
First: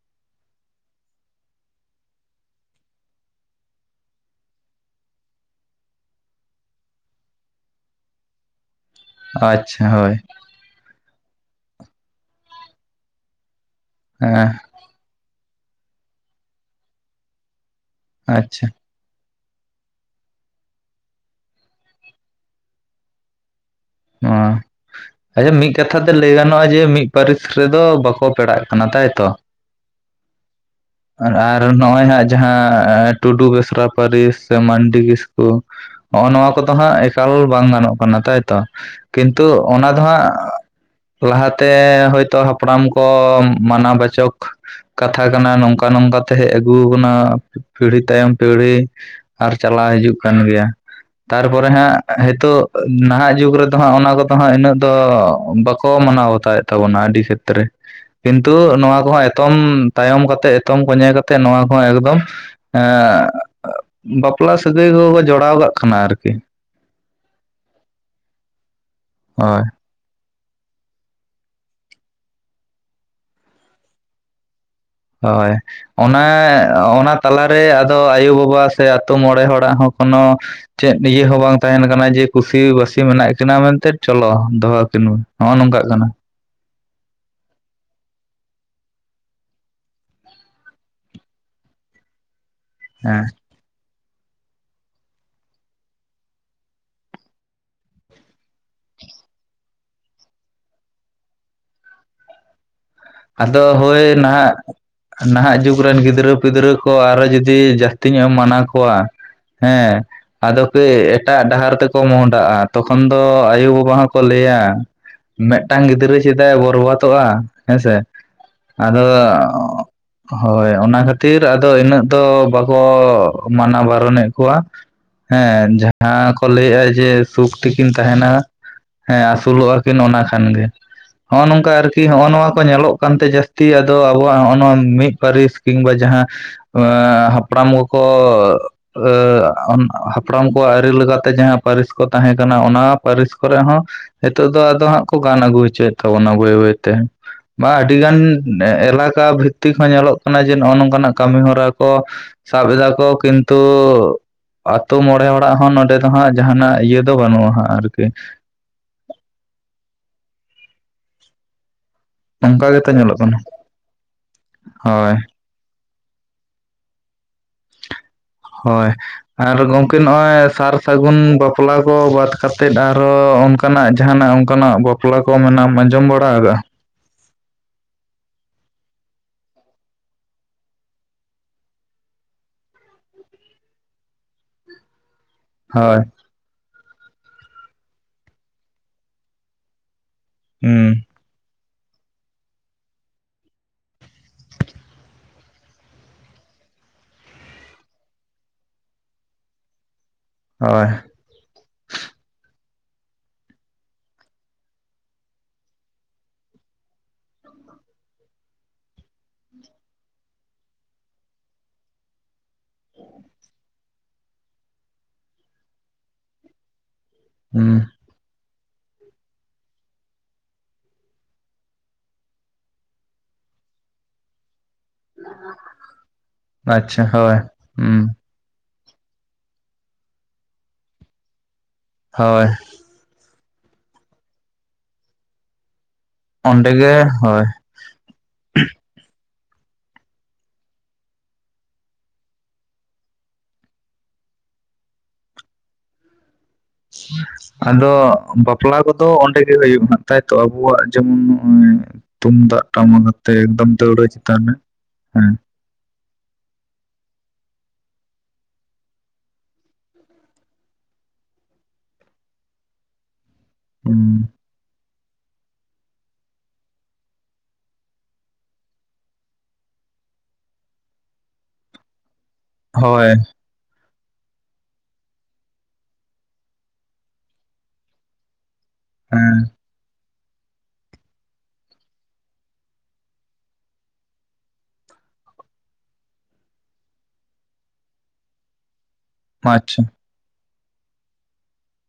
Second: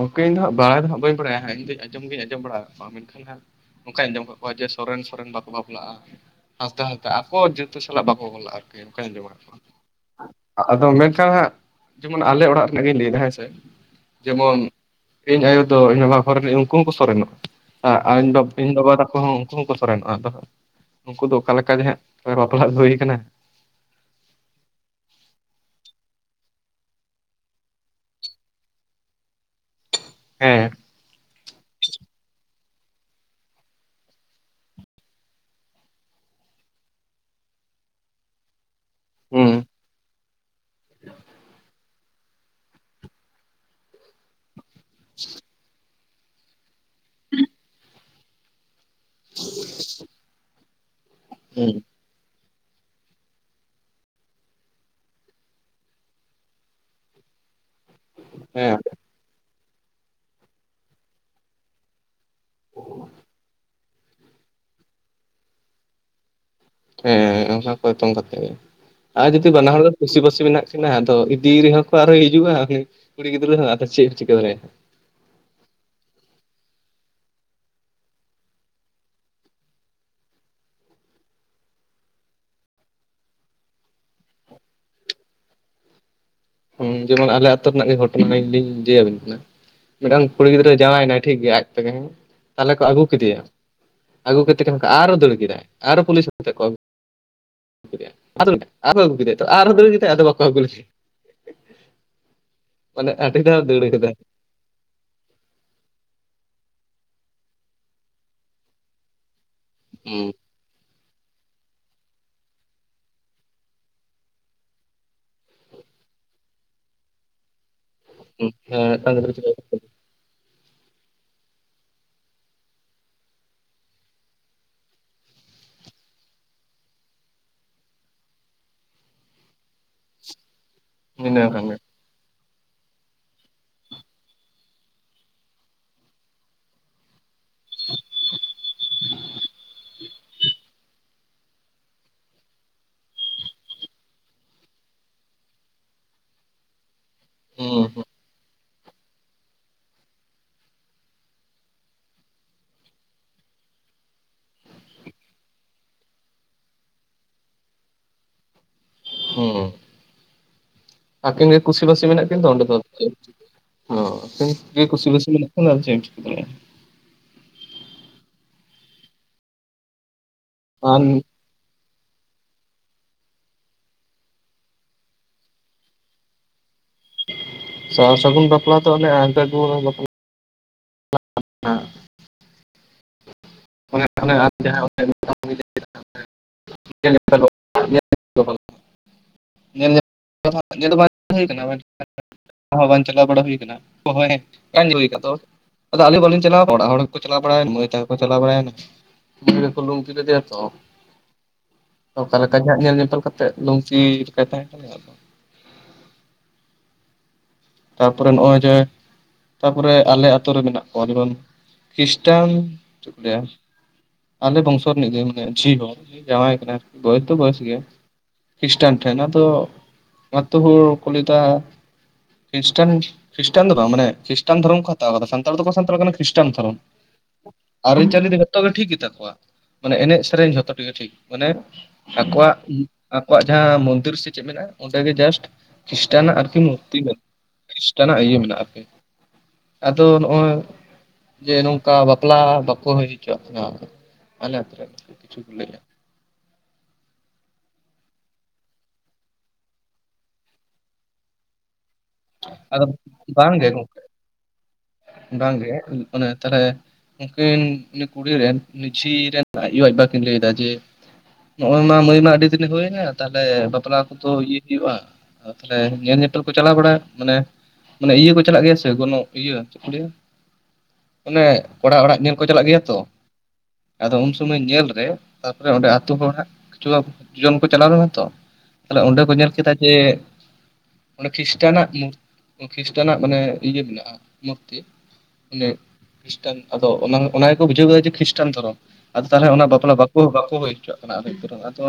ᱚᱝᱠᱮᱧ ᱤᱧ ᱫᱚ ᱦᱟᱸᱜ ᱵᱟᱲᱟᱭ ᱫᱚ ᱦᱟᱸᱜ ᱵᱟᱹᱧ ᱵᱟᱲᱟᱭᱟ ᱦᱟᱸᱜ ᱤᱧ ᱫᱚᱧ ᱟᱸᱡᱚᱢ ᱜᱮᱧ ᱟᱡᱚᱢ ᱵᱟᱲᱟᱣ ᱠᱟᱜ ᱠᱚᱣᱟ ᱢᱮᱱᱠᱷᱟᱱ ᱦᱟᱸᱜ ᱚᱝᱠᱟᱧ ᱟᱸᱡᱚᱢ ᱠᱟᱜ ᱠᱚᱣᱟ ᱡᱮ ᱥᱚᱨᱮᱱ ᱥᱚᱨᱮᱱ ᱵᱟᱠᱚ ᱵᱟᱯᱞᱟᱜ-ᱟ ᱦᱟᱸᱥᱫᱟ ᱦᱟᱸᱥᱫᱟ ᱟᱠᱚ ᱡᱟᱹᱛᱟᱹ ᱥᱟᱞᱟᱜ ᱵᱟᱠᱚ ᱵᱟᱯᱞᱟᱜ-ᱟ ᱟᱨᱠᱤ ᱚᱝᱠᱟᱧ ᱟᱡᱚᱢ ᱠᱟᱜ ᱠᱚᱣᱟ᱾ ᱟᱪᱪᱷᱟ ᱦᱳᱭ ᱟᱫᱚ ᱢᱮᱱᱠᱷᱟᱱ ᱦᱟᱸᱜ ᱡᱮᱢᱚᱱ ᱟᱞᱮ ᱚᱲᱟᱜ ᱨᱮᱱᱟᱜ ᱜᱤᱧ ᱞᱟᱹᱭᱫᱟ ᱦᱮᱸ ᱥᱮ ᱦᱮᱸ ᱡᱮᱢᱚᱱ ᱤᱧ ᱟᱭᱳ ᱫᱚ ᱤᱧ ᱢᱟᱢᱟ ᱜᱷᱚᱨ ᱨᱮᱱᱤᱡ ᱩᱝᱠᱩ ᱦᱚᱸ ᱠᱚ ᱥᱚᱨᱮᱱᱚᱜ-ᱟ ᱟ ᱟᱧ ᱵᱟ ᱟᱪᱪᱷᱟ ᱤᱧ ᱵᱟᱵᱟ ᱛᱟᱠᱚ ᱦᱚᱸ ᱠᱩ ᱦᱚᱸ ᱠᱚ ᱥᱚᱨᱮᱱᱚᱜ-ᱟ ᱟᱫᱚ ᱦᱟᱸᱜ ᱩᱝᱠᱩ ᱫᱚ ᱚᱠᱟ ᱞᱮᱠᱟ ᱜᱮ ᱦᱟᱸᱜ ᱵᱟᱯᱞᱟ ᱟᱹᱜᱩ ᱦᱩᱭ ᱠᱟᱱᱟ ᱚ ᱟᱪᱪᱷᱟ ᱢᱤᱜ ᱠᱟᱛᱷᱟ ᱛᱮ ᱞᱟᱹᱭ ᱜᱟᱱᱚᱜ-ᱟ ᱡᱮ ᱢᱤᱫ ᱯᱟᱹᱨᱤᱥ ᱨᱮᱫᱚ ᱵᱟᱠᱚ ᱯᱮᱲᱟᱜ ᱠᱟᱱᱟ ᱛᱟᱭᱛᱚ? [unintelligible] ᱦᱮᱸ ᱟᱨ ᱱᱚᱜ-ᱚᱭ ᱦᱟᱸᱜ ᱡᱟᱦᱟᱸ ᱴᱩᱰᱩ ᱵᱮᱥᱨᱟ ᱯᱟᱹᱨᱤᱥ ᱥᱮ ᱢᱟᱱᱰᱤ ᱠᱤᱥᱠᱩ ᱦᱚᱜ-ᱚ ᱱᱚᱣᱟ ᱠᱚᱫᱚ ᱦᱟᱸᱜ ᱮᱠᱟᱞ ᱵᱟᱝ ᱜᱟᱱᱚᱜ ᱠᱟᱱᱟ ᱛᱟᱭᱛᱚ? ᱠᱤᱱᱛᱩ ᱦᱩᱸ ᱚᱱᱟ ᱫᱚ ᱦᱟᱸᱜ ᱞᱟᱦᱟ ᱛᱮ ᱦᱳᱭᱛᱳ ᱦᱟᱯᱲᱟᱢ ᱠᱚ ᱢᱟᱱᱟ ᱵᱟᱪᱚᱠ ᱠᱟᱛᱷᱟ ᱠᱟᱱᱟ ᱱᱚᱝᱠᱟ ᱱᱚᱝᱠᱟ ᱛᱮ ᱦᱮᱡ ᱟᱹᱜᱩ ᱠᱟᱱᱟ ᱯᱤᱲᱦᱤ ᱛᱟᱭᱚᱢ ᱯᱤᱲᱦᱤ ᱟᱨ ᱪᱟᱞᱟᱣ ᱦᱤᱡᱩᱜ ᱠᱟᱱ ᱜᱮᱭᱟ ᱛᱟᱨ ᱯᱚᱨᱮ ᱦᱩᱸ ᱦᱟᱸᱜ ᱦᱮᱛᱳᱜ ᱱᱟᱦᱟᱜ ᱡᱩᱜᱽ ᱨᱮ ᱫᱚ ᱦᱟᱸᱜ ᱚᱱᱟ ᱠᱚᱫᱚ ᱦᱟᱸᱜ ᱤᱱᱟᱹᱜ ᱫᱚ ᱵᱟᱠᱚ ᱢᱟᱱᱟᱣ ᱵᱟᱛᱟᱣᱮᱫ ᱛᱟᱵᱚᱱᱟ ᱟᱹᱰᱤ ᱠᱷᱮᱛᱨᱮ ᱠᱤᱱᱛᱩ ᱦᱮᱸ ᱱᱚᱣᱟ ᱠᱚᱦᱟᱸᱜ ᱮᱛᱚᱢ ᱛᱟᱭᱚᱢ ᱠᱟᱛᱮ ᱮᱛᱚᱢ ᱠᱚᱸᱧᱮ ᱠᱟᱛᱮ ᱱᱚᱣᱟ ᱠᱚᱦᱚᱸ ᱮᱠᱫᱚᱢ ᱦᱮᱸ ᱵᱟᱯᱞᱟ ᱥᱟᱹᱜᱟᱹᱭ ᱠᱚᱠᱚ ᱡᱚᱲᱟᱣ ᱠᱟᱜ ᱠᱟᱱᱟ ᱟᱨᱠᱤ ᱦᱮᱸ ᱚᱝᱠᱟ ᱠᱚ ᱮᱛᱚᱢ ᱠᱟᱛᱮᱜ ᱜᱮ ᱟᱨ ᱡᱩᱫᱤ ᱦᱳᱭ ᱵᱟᱱᱟᱦᱚᱲ ᱠᱩᱥᱤ ᱵᱟᱹᱥᱤ ᱢᱮᱱᱟᱜ ᱠᱤᱱᱟᱹ ᱟᱫᱚ ᱤᱫᱤ ᱨᱮᱦᱚᱸ ᱠᱚ ᱟᱨᱦᱚᱸ ᱦᱤᱡᱩᱜ-ᱟ ᱩᱱᱤ ᱠᱩᱲᱤ ᱜᱤᱫᱽᱨᱟᱹ ᱦᱚᱸ ᱟᱫᱚ ᱪᱮᱜ ᱮᱢ ᱪᱤᱠᱟᱹ ᱫᱟᱲᱮᱭᱟᱜ-ᱟ ᱦᱚᱭ ᱚᱱᱟ ᱚᱱᱟ ᱛᱟᱞᱟ ᱨᱮ ᱟᱫᱚ ᱟᱭᱩ-ᱵᱟᱵᱟ ᱥᱮ ᱟᱛᱳ ᱢᱚᱸᱬᱮ ᱦᱚᱲᱟᱜ ᱦᱚᱸ ᱠᱚᱱᱚ ᱪᱮᱫ ᱤᱭᱟᱹ ᱦᱚᱸ ᱵᱟᱝ ᱛᱟᱦᱮᱱ ᱠᱟᱱᱟ ᱡᱮ ᱠᱩᱥᱤ ᱵᱟᱹᱥᱤ ᱢᱮᱱᱟᱜ ᱠᱤᱱᱟᱹ ᱢᱮᱱᱛᱮ ᱪᱚᱞᱚ ᱫᱚᱦᱚᱸ ᱠᱤᱱ ᱦᱚᱜ-ᱚ ᱱᱚᱝ ᱠᱟᱜ ᱠᱟᱱᱟ ᱦᱩᱸ ᱡᱮᱢᱚᱱ ᱟᱞᱮ ᱟᱹᱛᱳ ᱨᱮᱱᱟᱜ ᱜᱮ ᱜᱷᱚᱴᱚᱱᱟ ᱟᱹᱧ ᱞᱤᱧ ᱡᱮᱭᱟᱵᱤᱱ ᱠᱟᱱᱟ ᱢᱮᱴᱟᱝ ᱠᱩᱲᱤ ᱜᱤᱫᱽᱨᱟᱹ ᱡᱟᱶᱟᱭᱱᱟᱭ ᱴᱷᱤᱠ ᱜᱮᱭᱟ ᱟᱡ ᱛᱮᱜᱮ ᱛᱟᱞᱦᱮ ᱠᱚ ᱟᱹᱜᱩ ᱦᱮᱸ ᱠᱮᱫᱮᱭᱟ ᱟᱹᱜᱩ [inaudible] ᱟᱨᱚ ᱫᱟᱹᱲ ᱠᱮᱫᱟᱭ ᱟᱨᱚ ᱯᱩᱞᱤᱥ ᱟᱛᱮᱫ ᱠᱚ ᱟᱹᱜᱩ [inaudible] ᱟᱨᱚ ᱟᱹᱜᱩ ᱠᱮᱫᱮᱭᱟ ᱛᱚ ᱟᱨ ᱦᱚᱸ ᱫᱟᱹᱲ ᱠᱮᱫᱟᱭ ᱟᱫᱚ ᱵᱟᱠᱚ ᱟᱹᱜᱩ ᱞᱮᱫᱮᱭᱟ ᱢᱟᱱᱮ ᱟᱹᱰᱤ ᱫᱷᱟᱣ ᱟᱫᱚ ᱫᱟᱹᱲ ᱠᱟᱫᱟᱭ ᱦᱳᱭ ᱱᱟᱦᱟᱜ ᱱᱟᱦᱟᱜ ᱡᱩᱜᱽ ᱨᱮᱱ ᱜᱤᱫᱽᱨᱟᱹ ᱯᱤᱫᱽᱨᱟᱹ ᱠᱚ ᱟᱨᱚ ᱡᱩᱫᱤ ᱡᱟᱹᱥᱛᱤ ᱧᱚᱜ ᱮᱢ ᱢᱟᱱᱟ ᱠᱚᱣᱟ ᱦᱮᱸ ᱦᱩᱸ ᱟᱫᱚ ᱠᱮ ᱮᱴᱟᱜ ᱰᱟᱦᱟᱨ ᱛᱮᱠᱚ ᱢᱚᱦᱰᱟᱜ-ᱟ ᱛᱚᱠᱷᱚᱱ ᱫᱚ ᱟᱭᱳ-ᱵᱟᱵᱟ ᱦᱚᱸᱠᱚ ᱞᱟᱹᱭᱟ ᱢᱮᱫᱴᱟᱝ ᱜᱤᱫᱽᱨᱟᱹ ᱪᱮᱫᱟᱜ ᱮ ᱵᱚᱨᱵᱟᱛᱚᱜ-ᱟ ᱦᱮᱸ ᱥᱮ᱾ ᱦᱩᱸ ᱦᱮᱸ ᱟᱫᱚᱻ ᱢᱤᱫᱴᱟᱝ ᱜᱤᱫᱽᱨᱟᱹ ᱪᱤᱠᱟᱹ ᱦᱳᱭ ᱚᱱᱟ ᱠᱷᱟᱹᱛᱤᱨ ᱟᱫᱚ ᱤᱱᱟᱹᱜ ᱫᱚ ᱵᱟᱠᱚ ᱢᱟᱱᱟ ᱵᱟᱨᱚ ᱱᱮᱜ ᱠᱚᱣᱟ᱾ ᱦᱮᱸ ᱡᱟᱦᱟᱸ ᱠᱚ ᱞᱟᱹᱭᱮᱜ-ᱟ ᱡᱮ ᱥᱩᱠ ᱛᱤᱠᱤᱱ ᱛᱟᱦᱮᱱᱟ᱾ ᱦᱮᱸ ᱟᱹᱥᱩᱞᱚᱜ-ᱟ ᱠᱤᱱ ᱚᱱᱟ ᱠᱷᱟᱱ ᱜᱮ ᱤᱱᱟᱹ ᱦᱚᱜ-ᱚ ᱠᱷᱟᱱ ᱱᱚᱝᱠᱟ ᱜᱮ ᱟᱨᱠᱤ ᱦᱚᱸᱜ-ᱚ ᱱᱚᱣᱟ ᱠᱚ ᱧᱮᱞᱚᱜ ᱠᱟᱱᱛᱮ ᱡᱟᱹᱥᱛᱤ ᱟᱫᱚ ᱟᱵᱚᱣᱟᱜ ᱦᱚᱜ-ᱚ ᱱᱚᱣᱟ ᱢᱤᱫ ᱯᱟᱹᱨᱤᱥ ᱠᱤᱝᱵᱟ ᱡᱟᱦᱟᱸ ᱦᱟᱯ ᱯᱲᱟᱢ ᱠᱚ ᱠᱚ ᱦᱟᱯᱲᱟᱢ ᱠᱚᱣᱟᱜ ᱟᱹᱨᱤ ᱞᱮᱠᱟᱛᱮ ᱡᱟᱦᱟᱸ ᱯᱟᱹᱨᱤᱥ ᱠᱚ ᱛᱟᱦᱮᱸ ᱠᱟᱱᱟ ᱚᱱᱟ ᱯᱟᱹᱨᱤᱥ ᱠᱚᱨᱮᱜ ᱦᱚᱸ ᱦᱤᱛᱚᱜ ᱫᱚ ᱟᱫᱚ ᱦᱟᱸᱜ ᱠᱚ ᱜᱟᱱ ᱟᱹᱜᱩ ᱦᱚᱪᱚᱭᱮᱫ ᱛᱟᱵᱚᱱᱟ ᱵᱟᱹᱭ ᱵᱟᱹᱭ ᱛᱮ᱾ ᱵᱟ ᱦᱩᱸ ᱟᱹᱰᱤᱜᱟᱱ ᱮᱞᱟᱠᱟ ᱵᱷᱤᱛᱛᱤᱠ ᱦᱚᱸ ᱧᱮᱞᱚᱜ ᱠᱟᱱᱟ ᱡᱮ ᱱᱚᱜ-ᱚ ᱱᱚᱝᱠᱟᱱᱟᱜ ᱠᱟᱹᱢᱤ ᱦᱚᱨᱟ ᱠᱚ ᱥᱟᱵ ᱫᱟᱠᱚ ᱠᱤᱱᱛᱩ ᱟᱛᱳ ᱢᱚᱬᱮ ᱦᱚᱲᱟᱜ ᱦᱚᱸ ᱱᱚᱸᱰᱮ ᱫᱚ ᱦᱟᱸᱜ ᱡᱟᱦᱱᱟᱜ ᱤᱭᱟᱹ ᱫᱚ ᱵᱟᱹᱱᱩᱜ-ᱟ ᱦᱟᱸᱜ ᱟᱨᱠᱤ᱾ ᱦᱩᱸ ᱟᱹᱠᱤᱱ ᱜᱮ ᱠᱩᱥᱤ ᱵᱟᱹᱥᱤ ᱢᱮᱱᱟᱜ ᱠᱤᱱ ᱫᱚ ᱚᱸᱰᱮ ᱚᱱᱠᱟ ᱫᱚ ᱜᱮᱛᱚ ᱪᱮᱫ ᱧᱮᱞᱚᱜ ᱠᱟᱱᱟ ᱮᱢ ᱪᱤᱠᱟᱹᱭᱟ ᱠᱩᱥᱤ ᱦᱳᱭ ᱵᱟᱹᱥᱤ ᱢᱮᱱᱟᱜ ᱚᱱᱟ ᱪᱮᱫ ᱮᱢ ᱪᱤᱠᱟᱹᱭᱟ ᱦᱳᱭ ᱟᱨ ᱜᱚᱝᱠᱮ ᱱᱚᱜ-ᱚᱭ ᱥᱟᱨ ᱟᱨ ᱥᱟᱹᱜᱩᱱ ᱵᱟᱯ ᱵᱟᱯᱞᱟ ᱠᱚ ᱵᱟᱫ ᱠᱟᱛᱮᱫ ᱟᱨᱦᱚᱸ ᱚᱱᱠᱟᱱᱟᱜ ᱡᱟᱦᱟᱱᱟᱜ ᱚᱱᱠᱟᱱᱟᱜ ᱵᱟᱯᱞᱟ ᱠᱚ ᱢᱟᱱᱮ ᱟᱸᱡᱚᱢ ᱵᱟᱲᱟ ᱠᱟᱜ-ᱟ᱾ ᱥᱟᱨ ᱥᱟᱹᱜᱩᱱ ᱵᱟᱯᱞᱟ ᱫᱚ ᱚᱱᱮ ᱟᱫ ᱫᱩᱣᱟᱹ ᱵᱟᱯᱞᱟ [unintelligible] ᱚᱱᱮ ᱟᱢ ᱡᱟᱦᱟᱸ ᱦᱳᱭ [unintelligible] [unintelligible] ᱧᱮᱞ [unintelligible] ᱦᱩᱸ ᱵᱟᱝ ᱦᱩᱭ ᱠᱟᱱᱟ᱾ ᱦᱚᱸ ᱵᱟᱝ ᱪᱟᱞᱟᱣ ᱵᱟᱲᱟ ᱦᱩᱭ ᱠᱟᱱᱟ [unintelligible] ᱟᱫᱚ ᱟᱞᱤᱧ ᱵᱟᱞᱤᱧ ᱪᱟᱞᱟᱣ ᱱᱟ ᱚᱲᱟᱜ ᱦᱚᱲ ᱠᱚ ᱪᱟᱞᱟᱣ ᱵᱟᱲᱟ ᱢᱟᱹᱭ ᱛᱟᱠᱚ ᱡᱚ ᱪᱟᱞᱟ ᱵᱟᱲᱟᱭ ᱱᱟ ᱤᱭᱟᱹ ᱠᱚ ᱞᱩᱝᱛᱤ ᱠᱮᱫᱮᱭᱟ ᱛᱚᱸ ᱦᱳᱭ ᱚᱠᱟ ᱞᱮᱠᱟ ᱡᱟᱦᱟᱸ ᱧᱮᱞ ᱧᱮᱯᱮᱞ ᱠᱟᱛᱮᱜ ᱞᱩᱝᱛᱤ ᱞᱮᱠᱟᱭ ᱛᱟᱦᱮᱸ ᱠᱟᱱᱟ ᱟᱫᱚ ᱛᱟᱯᱚᱨᱮ ᱱᱚᱜ-ᱚᱭ ᱡᱮ ᱛᱟᱯᱚᱨᱮ ᱟᱞᱮ ᱟᱛᱳ ᱨᱮ ᱢᱮᱱᱟᱜ ᱠᱚᱣᱟ ᱡᱮᱢᱚᱱ ᱠᱷᱤᱥᱴᱟᱱ ᱪᱮᱫ ᱠᱚ ᱞᱟᱹᱭᱟ ᱟᱞᱮ ᱵᱚᱝᱥᱚ ᱨᱮᱱᱤᱡᱮ ᱢᱟᱱᱮ ᱡᱷᱤ ᱦᱚᱲ ᱡᱟᱶᱟᱭ ᱠᱟᱱᱟ ᱵᱚᱭᱮᱥ ᱫᱚ ᱵᱚᱭᱮᱥ ᱦᱩᱸ ᱜᱮᱭᱟ ᱠᱷᱨᱤᱥᱴᱟᱱ ᱴᱷᱮᱱ ᱟᱫᱚ ᱟᱛᱳ ᱦᱚᱲ ᱠᱚ ᱞᱟᱹᱭ ᱫᱟ ᱠᱷᱤᱥᱴᱟᱱ ᱠᱷᱤᱥᱴᱟᱱ ᱫᱚ ᱵᱟᱝ ᱢᱟᱱᱮ ᱠᱷᱤᱥᱴᱟᱱ ᱫᱷᱚᱨᱚᱢ ᱠᱚ ᱥᱟᱱᱛᱟᱲ ᱫᱚᱠᱚ ᱥᱟᱱᱛᱟᱲ ᱠᱟᱱᱟ ᱠᱷᱨᱤᱥᱴᱟᱱ ᱫᱷᱚᱨᱚᱢ ᱟᱪᱪᱷᱟ ᱦᱳᱭ ᱦᱩᱸ ᱟᱹᱨᱤ ᱪᱟᱹᱞᱤ ᱡᱚᱛᱚ ᱜᱮ ᱴᱷᱤᱠ ᱜᱮᱛᱟ ᱠᱚᱣᱟ ᱢᱟᱱᱮ ᱮᱱᱮᱡ ᱥᱮᱨᱮᱧ ᱡᱷᱚᱛᱚ ᱜᱮ ᱴᱷᱤᱠ ᱢᱟᱱᱮ ᱦᱳᱭ ᱟᱠᱚᱣᱟᱜ ᱟᱠᱚᱣᱟᱜ ᱡᱟᱦᱟᱸ ᱢᱚᱱᱫᱤᱨ ᱥᱮ ᱪᱮᱫ ᱢᱮᱱᱟᱜ-ᱟ ᱚᱸᱰᱮᱜᱮ ᱡᱟᱥᱴ ᱠᱷᱨᱤᱥᱴᱱᱟᱜ ᱟᱨᱠᱤ ᱚᱸᱰᱮ ᱜᱮ ᱢᱩᱨᱛᱤ ᱢᱮᱱᱟᱜ-ᱟ᱾ ᱦᱳᱭ ᱠᱷᱤᱥᱴᱟᱱᱟᱜ ᱤᱭᱟᱹ ᱢᱮᱱᱟᱜ ᱟᱨᱠᱤ ᱟᱫᱚ ᱱᱚᱜ-ᱚᱭ ᱡᱮ ᱱᱚᱝᱠᱟ ᱵᱟᱯᱞᱟ ᱵᱟᱠᱚ ᱦᱩᱭ ᱦᱚᱪᱚᱣᱟᱜ ᱠᱟᱱᱟ ᱟᱞᱮ ᱟᱹᱛᱩ ᱨᱮ ᱠᱤᱪᱷᱩ ᱠᱚ ᱞᱟᱹᱭᱟ᱾ [inaudible] ᱟᱫᱚ ᱵᱟᱯᱞᱟ ᱠᱚᱫᱚ ᱚᱸᱰᱮ ᱜᱮ ᱦᱩᱭᱩᱜ ᱢᱟ ᱛᱟᱭ ᱛᱚ ᱟᱵᱚᱣᱟᱜ ᱡᱮᱢᱚᱱ ᱱᱚᱜ-ᱚᱭ ᱛᱩᱢᱫᱟᱜ ᱟᱫᱚ ᱴᱟᱢᱟᱠ ᱟᱛᱮᱜ ᱮᱠᱫᱚᱢ ᱫᱟᱹᱣᱲᱟᱹ ᱪᱮᱛᱟᱱ ᱨᱮ ᱦᱮᱸ᱾ ᱵᱟᱝ ᱜᱮ ᱢᱟᱱᱮ ᱛᱟᱞᱦᱮ ᱩᱱᱠᱤᱱ ᱠᱩᱲᱤ ᱨᱮᱱ ᱡᱷᱤ ᱨᱮᱱ, ᱟᱭᱩ ᱵᱟᱵᱟ ᱠᱤᱱ ᱞᱟᱹᱭᱫᱟ ᱡᱮ ᱱᱚᱜ-ᱚᱭ ᱢᱟ ᱢᱟᱹᱭ ᱢᱟ ᱟᱹᱰᱤ ᱫᱤᱱᱮ ᱦᱩᱭᱱᱟ ᱛᱟᱦᱚᱞᱮ ᱵᱟᱯᱞᱟ ᱦᱩᱸ ᱠᱚᱫᱚ ᱤᱭᱟᱹ ᱦᱩᱭᱩᱜᱼᱟ ᱛᱟᱞᱦᱮ ᱧᱮᱞ ᱧᱮᱯᱮᱞ ᱠᱚ ᱪᱟᱞᱟᱣ ᱵᱟᱲᱟ ᱢᱟᱱᱮ ᱢᱟᱱᱮ ᱤᱭᱟᱹ ᱠᱚ ᱪᱟᱞᱟᱜ ᱜᱮᱭᱟ ᱥᱮ ᱜᱚᱱᱚ ᱤᱭᱟᱹ ᱪᱮᱫ ᱠᱚ ᱠᱟᱹᱭᱟ ᱚᱱᱮ ᱠᱚᱲᱟ ᱚᱲᱟᱜ ᱧᱮᱞ ᱠᱚ ᱪᱟᱞᱟᱜ ᱜᱮᱭᱟ ᱛᱚ ᱦᱳᱭ ᱟᱫᱚ ᱩᱱ ᱥᱩᱢᱚᱭ ᱧᱮᱞ ᱨᱮ ᱛᱟᱯᱚᱨᱮ ᱚᱸᱰᱮ ᱟᱛᱳ ᱦᱚᱲ ᱦᱟᱜ [unintelligible] ᱡᱚᱢ ᱠᱚ ᱪᱟᱞᱟᱣ ᱞᱮᱱᱟ ᱛᱚ᱾ ᱛᱟᱦᱚᱞᱮ ᱚᱸᱰᱮ ᱠᱚ ᱦᱮᱸ ᱧᱮᱞ ᱠᱮᱫᱟ ᱡᱮ ᱚᱸᱰᱮ ᱠᱷᱤᱥᱴᱱᱟᱜ ᱠᱷᱤᱥᱴᱱᱟᱜ ᱢᱟᱱᱮ ᱤᱭᱟᱹ ᱢᱮᱱᱟᱜᱼᱟ ᱢᱩᱨᱛᱤ᱾ ᱢᱟᱱᱮ ᱠᱷᱤᱥᱴᱟᱱ ᱟᱫᱚ ᱚᱱᱟ ᱜᱮᱠᱚ ᱵᱩᱡᱷᱟᱹᱣ ᱠᱮᱫᱟ ᱡᱮ ᱠᱷᱨᱤᱥᱴᱟᱱ ᱫᱷᱚᱨᱚᱢ, ᱟᱫᱚ ᱛᱟᱦᱚᱞᱮ ᱚᱱᱟ ᱟᱪᱪᱷᱟ ᱵᱟᱯᱞᱟ ᱵᱟ ᱚ ᱵᱟᱠᱚ ᱦᱩᱭ ᱦᱚᱪᱚᱣᱟᱜ ᱠᱟᱱᱟ, ᱟᱫᱚ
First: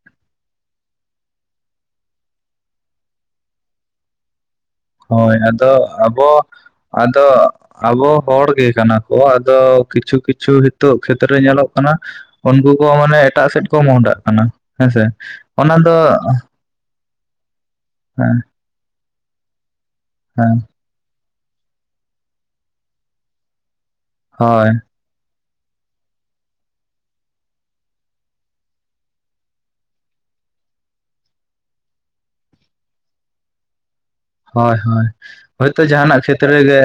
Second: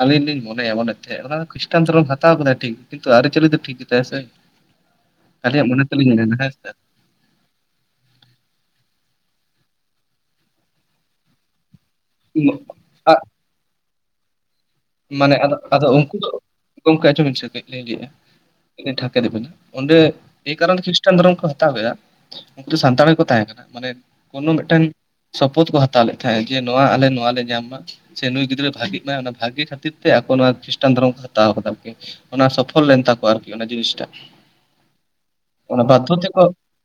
ᱟᱹᱞᱤᱧ ᱞᱤᱧ ᱢᱚᱱᱮᱭᱟ ᱢᱚᱱᱮᱛᱮ ᱚᱱᱟ ᱠᱷᱨᱤᱥᱴᱟᱱ ᱫᱷᱚᱨᱚᱢ ᱦᱟᱛᱟᱣ ᱠᱟᱫᱟ ᱴᱷᱤᱠ ᱠᱤᱱᱛᱩ ᱟᱹᱨᱤᱪᱟᱹᱞᱤ ᱫᱚ ᱴᱷᱤᱠ ᱜᱮᱛᱟᱭᱟ ᱥᱮ ᱾ ᱦᱳᱭ ᱟᱫᱚ ᱟᱵᱚ ᱦᱮᱸ ᱥᱮ ᱟᱫᱚ ᱟᱵᱚ ᱦᱚᱲ ᱜᱮ ᱠᱟᱱᱟ ᱠᱚ ᱟᱫᱚ ᱠᱤᱪᱷᱩ ᱠᱤᱪᱷᱩ ᱱᱤᱛᱚᱜ ᱠᱷᱮᱛᱨᱮ ᱧᱮᱞᱚᱜ ᱠᱟᱱᱟ ᱩᱱᱠᱩ ᱠᱚ ᱢᱟᱱᱮ ᱟᱜ ᱮᱴᱟᱜ ᱥᱮᱫ ᱠᱚ ᱢᱚᱦᱰᱟᱜ ᱠᱟᱱᱟ, ᱦᱮᱸᱥᱮ ᱚᱱᱟ ᱫᱚ ᱜᱚᱝᱠᱮ ᱟᱡᱚᱢ ᱵᱤᱱ ᱥᱮ ᱠᱟᱹᱡ ᱞᱤᱧ ᱞᱟᱹᱭᱮᱫᱼᱟ᱾ ᱦᱮᱸ, ᱴᱷᱟᱠ ᱫᱤᱵᱤ ᱚᱸᱰᱮ ᱮᱭ ᱦᱮᱸ ᱠᱟᱨᱚᱱ ᱠᱷᱤᱥᱴᱟᱱ ᱫᱷᱚᱨᱚᱢ ᱠᱚ ᱦᱟᱛᱟᱣ ᱠᱮᱜᱼᱟ ᱩᱱᱠᱩ ᱫᱚ ᱥᱟᱱᱛᱟᱲ ᱜᱮ ᱠᱚ ᱛᱟᱦᱮᱸ ᱠᱟᱱᱟ᱾ ᱢᱟᱱᱮ ᱠᱳᱱᱳ ᱦᱳᱭ ᱢᱤᱫᱴᱮᱱ, ᱥᱚᱯᱚᱦᱚᱫ ᱠᱚ ᱦᱟᱛᱟᱣ ᱞᱮᱫ ᱛᱟᱦᱮᱸᱜ ᱡᱮ ᱱᱚᱣᱟ ᱟᱞᱮ ᱱᱚᱣᱟ ᱞᱮ ᱧᱟᱢ ᱢᱟ ᱥᱮ ᱱᱩᱭ ᱜᱤᱫᱽᱨᱟᱹ ᱵᱷᱟᱜᱤᱜ ᱢᱟᱭ ᱵᱷᱟᱜᱮ ᱠᱷᱛᱤᱨ ᱠᱷᱟᱹᱛᱤᱨ ᱛᱮ ᱟᱠᱚ ᱱᱚᱣᱟ ᱠᱷᱨᱤᱥᱴᱟᱱ ᱫᱷᱚᱨᱚᱢ ᱠᱚ ᱦᱟᱛᱟᱣ ᱠᱟᱫᱟ ᱟᱨᱠᱤ ᱚᱱᱟ ᱥᱚᱯᱷᱚᱞ ᱞᱮᱱ ᱛᱟᱠᱚᱣᱟ ᱟᱨᱠᱤ ᱚᱱᱟ ᱡᱤᱱᱤᱥᱴᱟᱜ ᱾ ᱦᱳᱭ ᱦᱳᱭ ᱦᱳᱭ ᱛᱚ ᱡᱟᱦᱟᱱᱟᱜ ᱠᱷᱮᱛᱨᱮ ᱡᱮ,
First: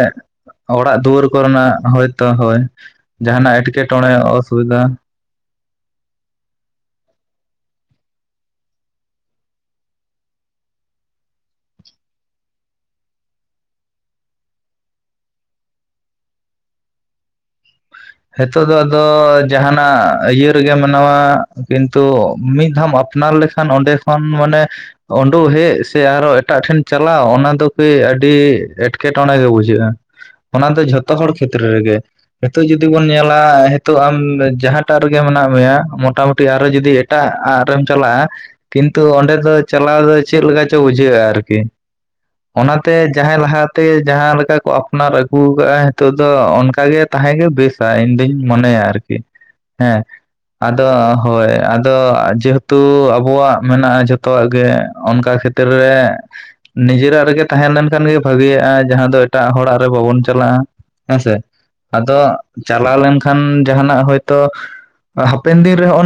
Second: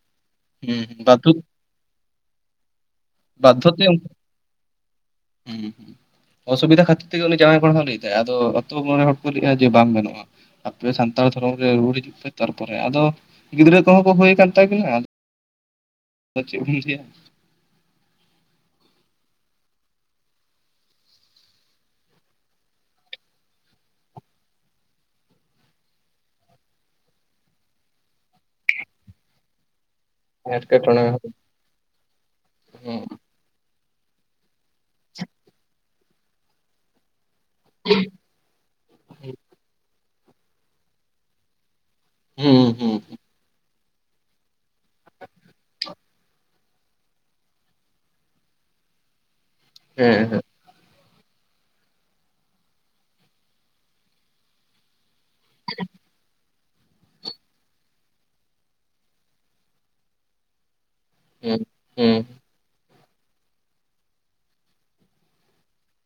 ᱦᱩᱸ ᱚᱲᱟᱜ ᱫᱩᱣᱟᱹᱨ ᱵᱟᱫᱽᱫᱷᱚ ᱠᱚᱨᱮᱱᱟᱜ ᱦᱳᱭ ᱛᱚ ᱦᱳᱭ ᱡᱟᱦᱱᱟᱜ ᱵᱟᱫᱽᱫᱷᱚ ᱛᱮ ᱩᱱᱠᱩ ᱮᱴᱠᱮᱴᱚᱬᱮ ᱚᱥᱩᱵᱤᱫᱷᱟ ᱦᱩᱸ ᱚᱥᱩᱵᱤᱫᱷᱟ ᱠᱷᱟᱛᱤᱨ ᱛᱮ ᱩᱱᱤ ᱡᱟᱦᱟᱸᱭ ᱞᱟᱹᱭ ᱟᱫᱚ ᱟᱛᱳ ᱦᱚᱲ ᱠᱚ ᱞᱟᱹᱭᱼᱟ ᱡᱮ ᱵᱟᱝ ᱜᱟᱱᱚᱜᱼᱟ ᱾ ᱟᱯᱮ ᱥᱟᱱᱛᱟᱲ ᱫᱷᱚᱨᱚᱢ ᱨᱮ ᱨᱩᱣᱟᱹᱲ ᱦᱤᱡᱩᱜ ᱯᱮ ᱛᱟᱨᱯᱚᱨᱮ, ᱟᱫᱚ ᱜᱤᱫᱽᱨᱟᱹ ᱠᱚᱦᱚᱸ ᱠᱚ ᱦᱩᱭ ᱠᱟᱱ ᱛᱟᱠᱤᱱᱟ ᱪᱮᱫ ᱮᱢ ᱞᱟᱹᱭᱟ, ᱦᱤᱛᱚᱜ ᱫᱚ ᱟᱫᱚ ᱡᱟᱦᱟᱱᱟᱜ ᱤᱭᱟᱹ ᱨᱮᱜᱮ ᱢᱟᱱᱟᱣᱟ ᱠᱤᱱᱛᱩ ᱢᱤᱫ ᱫᱷᱟᱣ ᱟᱯᱱᱟᱨ ᱞᱮᱠᱷᱟᱱ ᱚᱸᱰᱮ ᱠᱷᱚᱱ ᱢᱟᱱᱮ ᱩᱰᱩᱠ ᱦᱮᱡ ᱥᱮ ᱟᱨᱚ ᱮᱴᱟᱜ ᱴᱷᱮᱱ ᱪᱟᱞᱟᱣ, ᱚᱱᱟ ᱫᱚ ᱠᱤ ᱟᱹᱰᱤ ᱮᱴᱠᱮᱴᱚᱬᱮ ᱜᱮ ᱵᱩᱡᱷᱟᱹᱜᱼᱟ ᱾ ᱚᱱᱟ ᱫᱚ ᱮᱴᱠᱮᱴᱚᱬᱮ ᱡᱷᱚᱛᱚ ᱦᱚᱲ ᱠᱷᱮᱛᱨᱮ ᱨᱮᱜᱮ᱾ ᱱᱤᱛᱳᱜ ᱡᱩᱫᱤ ᱵᱚᱱ ᱦᱮᱸ ᱧᱮᱞᱟ ᱱᱤᱛᱚᱜ ᱟᱢ ᱡᱟᱦᱟᱸᱴᱟᱜ ᱨᱮᱜᱮ ᱢᱮᱱᱟᱜ ᱢᱮᱭᱟ ᱢᱚᱴᱟᱢᱩᱴᱤ ᱟᱨᱚ ᱡᱩᱫᱤ ᱮᱴᱟᱜ ᱟᱜ, ᱨᱮᱢ ᱪᱟᱞᱟᱜᱼᱟ ᱠᱤᱱᱛᱩ ᱚᱸᱰᱮ ᱫᱚ ᱪᱟᱞᱟᱣ ᱫᱚ ᱪᱮᱫ ᱞᱮᱠᱟ ᱪᱚ ᱵᱩᱡᱷᱟᱹᱜᱼᱟ ᱟᱨᱠᱤ ᱾ ᱦᱮᱸ ᱚᱱᱟᱛᱮ ᱡᱟᱦᱟᱸᱭ ᱞᱟᱦᱟ ᱛᱮ ᱡᱟᱦᱟᱸ ᱞᱮᱠᱟ ᱠᱚ ᱟᱯᱱᱟᱨ ᱟᱹᱜᱩ ᱟᱠᱟᱜᱼᱟ ᱱᱤᱛᱚᱜ ᱫᱚ ᱚᱱᱠᱟ ᱜᱮ ᱛᱟᱦᱮᱸ ᱜᱮ ᱵᱮᱥ ᱤᱧ ᱫᱩᱧ ᱢᱚᱱᱮᱭᱟ ᱟᱨᱠᱤ ᱦᱮᱸ ᱾ ᱟᱫᱚ ᱦᱳᱭ ᱟᱫᱚ ᱡᱮᱦᱮᱛᱩ ᱟᱵᱚᱣᱟᱜ ᱢᱮᱱᱟᱜᱼᱟ ᱡᱚᱛᱚᱣᱟᱜ ᱜᱮ ᱚᱱᱠᱟ ᱠᱷᱮᱛᱨᱮ, ᱵᱷᱤᱛᱤᱨ ᱨᱮ, ᱱᱤᱡᱮᱨᱟᱜ ᱨᱮᱜᱮ ᱛᱟᱦᱮᱸ ᱞᱮᱱᱠᱷᱟᱱ ᱜᱮ ᱵᱷᱟᱜᱤᱭᱟᱜᱼᱟ, ᱡᱟᱦᱟᱸ ᱫᱚ ᱮᱴᱟᱜ ᱦᱚᱲᱟᱜ ᱨᱮ ᱵᱟᱵᱚᱱ ᱪᱟᱞᱟᱜᱼᱟ ᱾ ᱦᱮᱸ ᱥᱮ ᱟᱫᱚ ᱪᱟᱞᱟᱣ ᱞᱮᱱᱠᱷᱟᱱ ᱡᱟᱦᱟᱱᱟᱜ ᱦᱳᱭ‌ ᱛᱚ ᱦᱟᱯᱮᱱ ᱫᱤᱱ ᱨᱮ ᱦᱚᱭᱼᱚᱭ ᱱᱚᱝᱠᱟ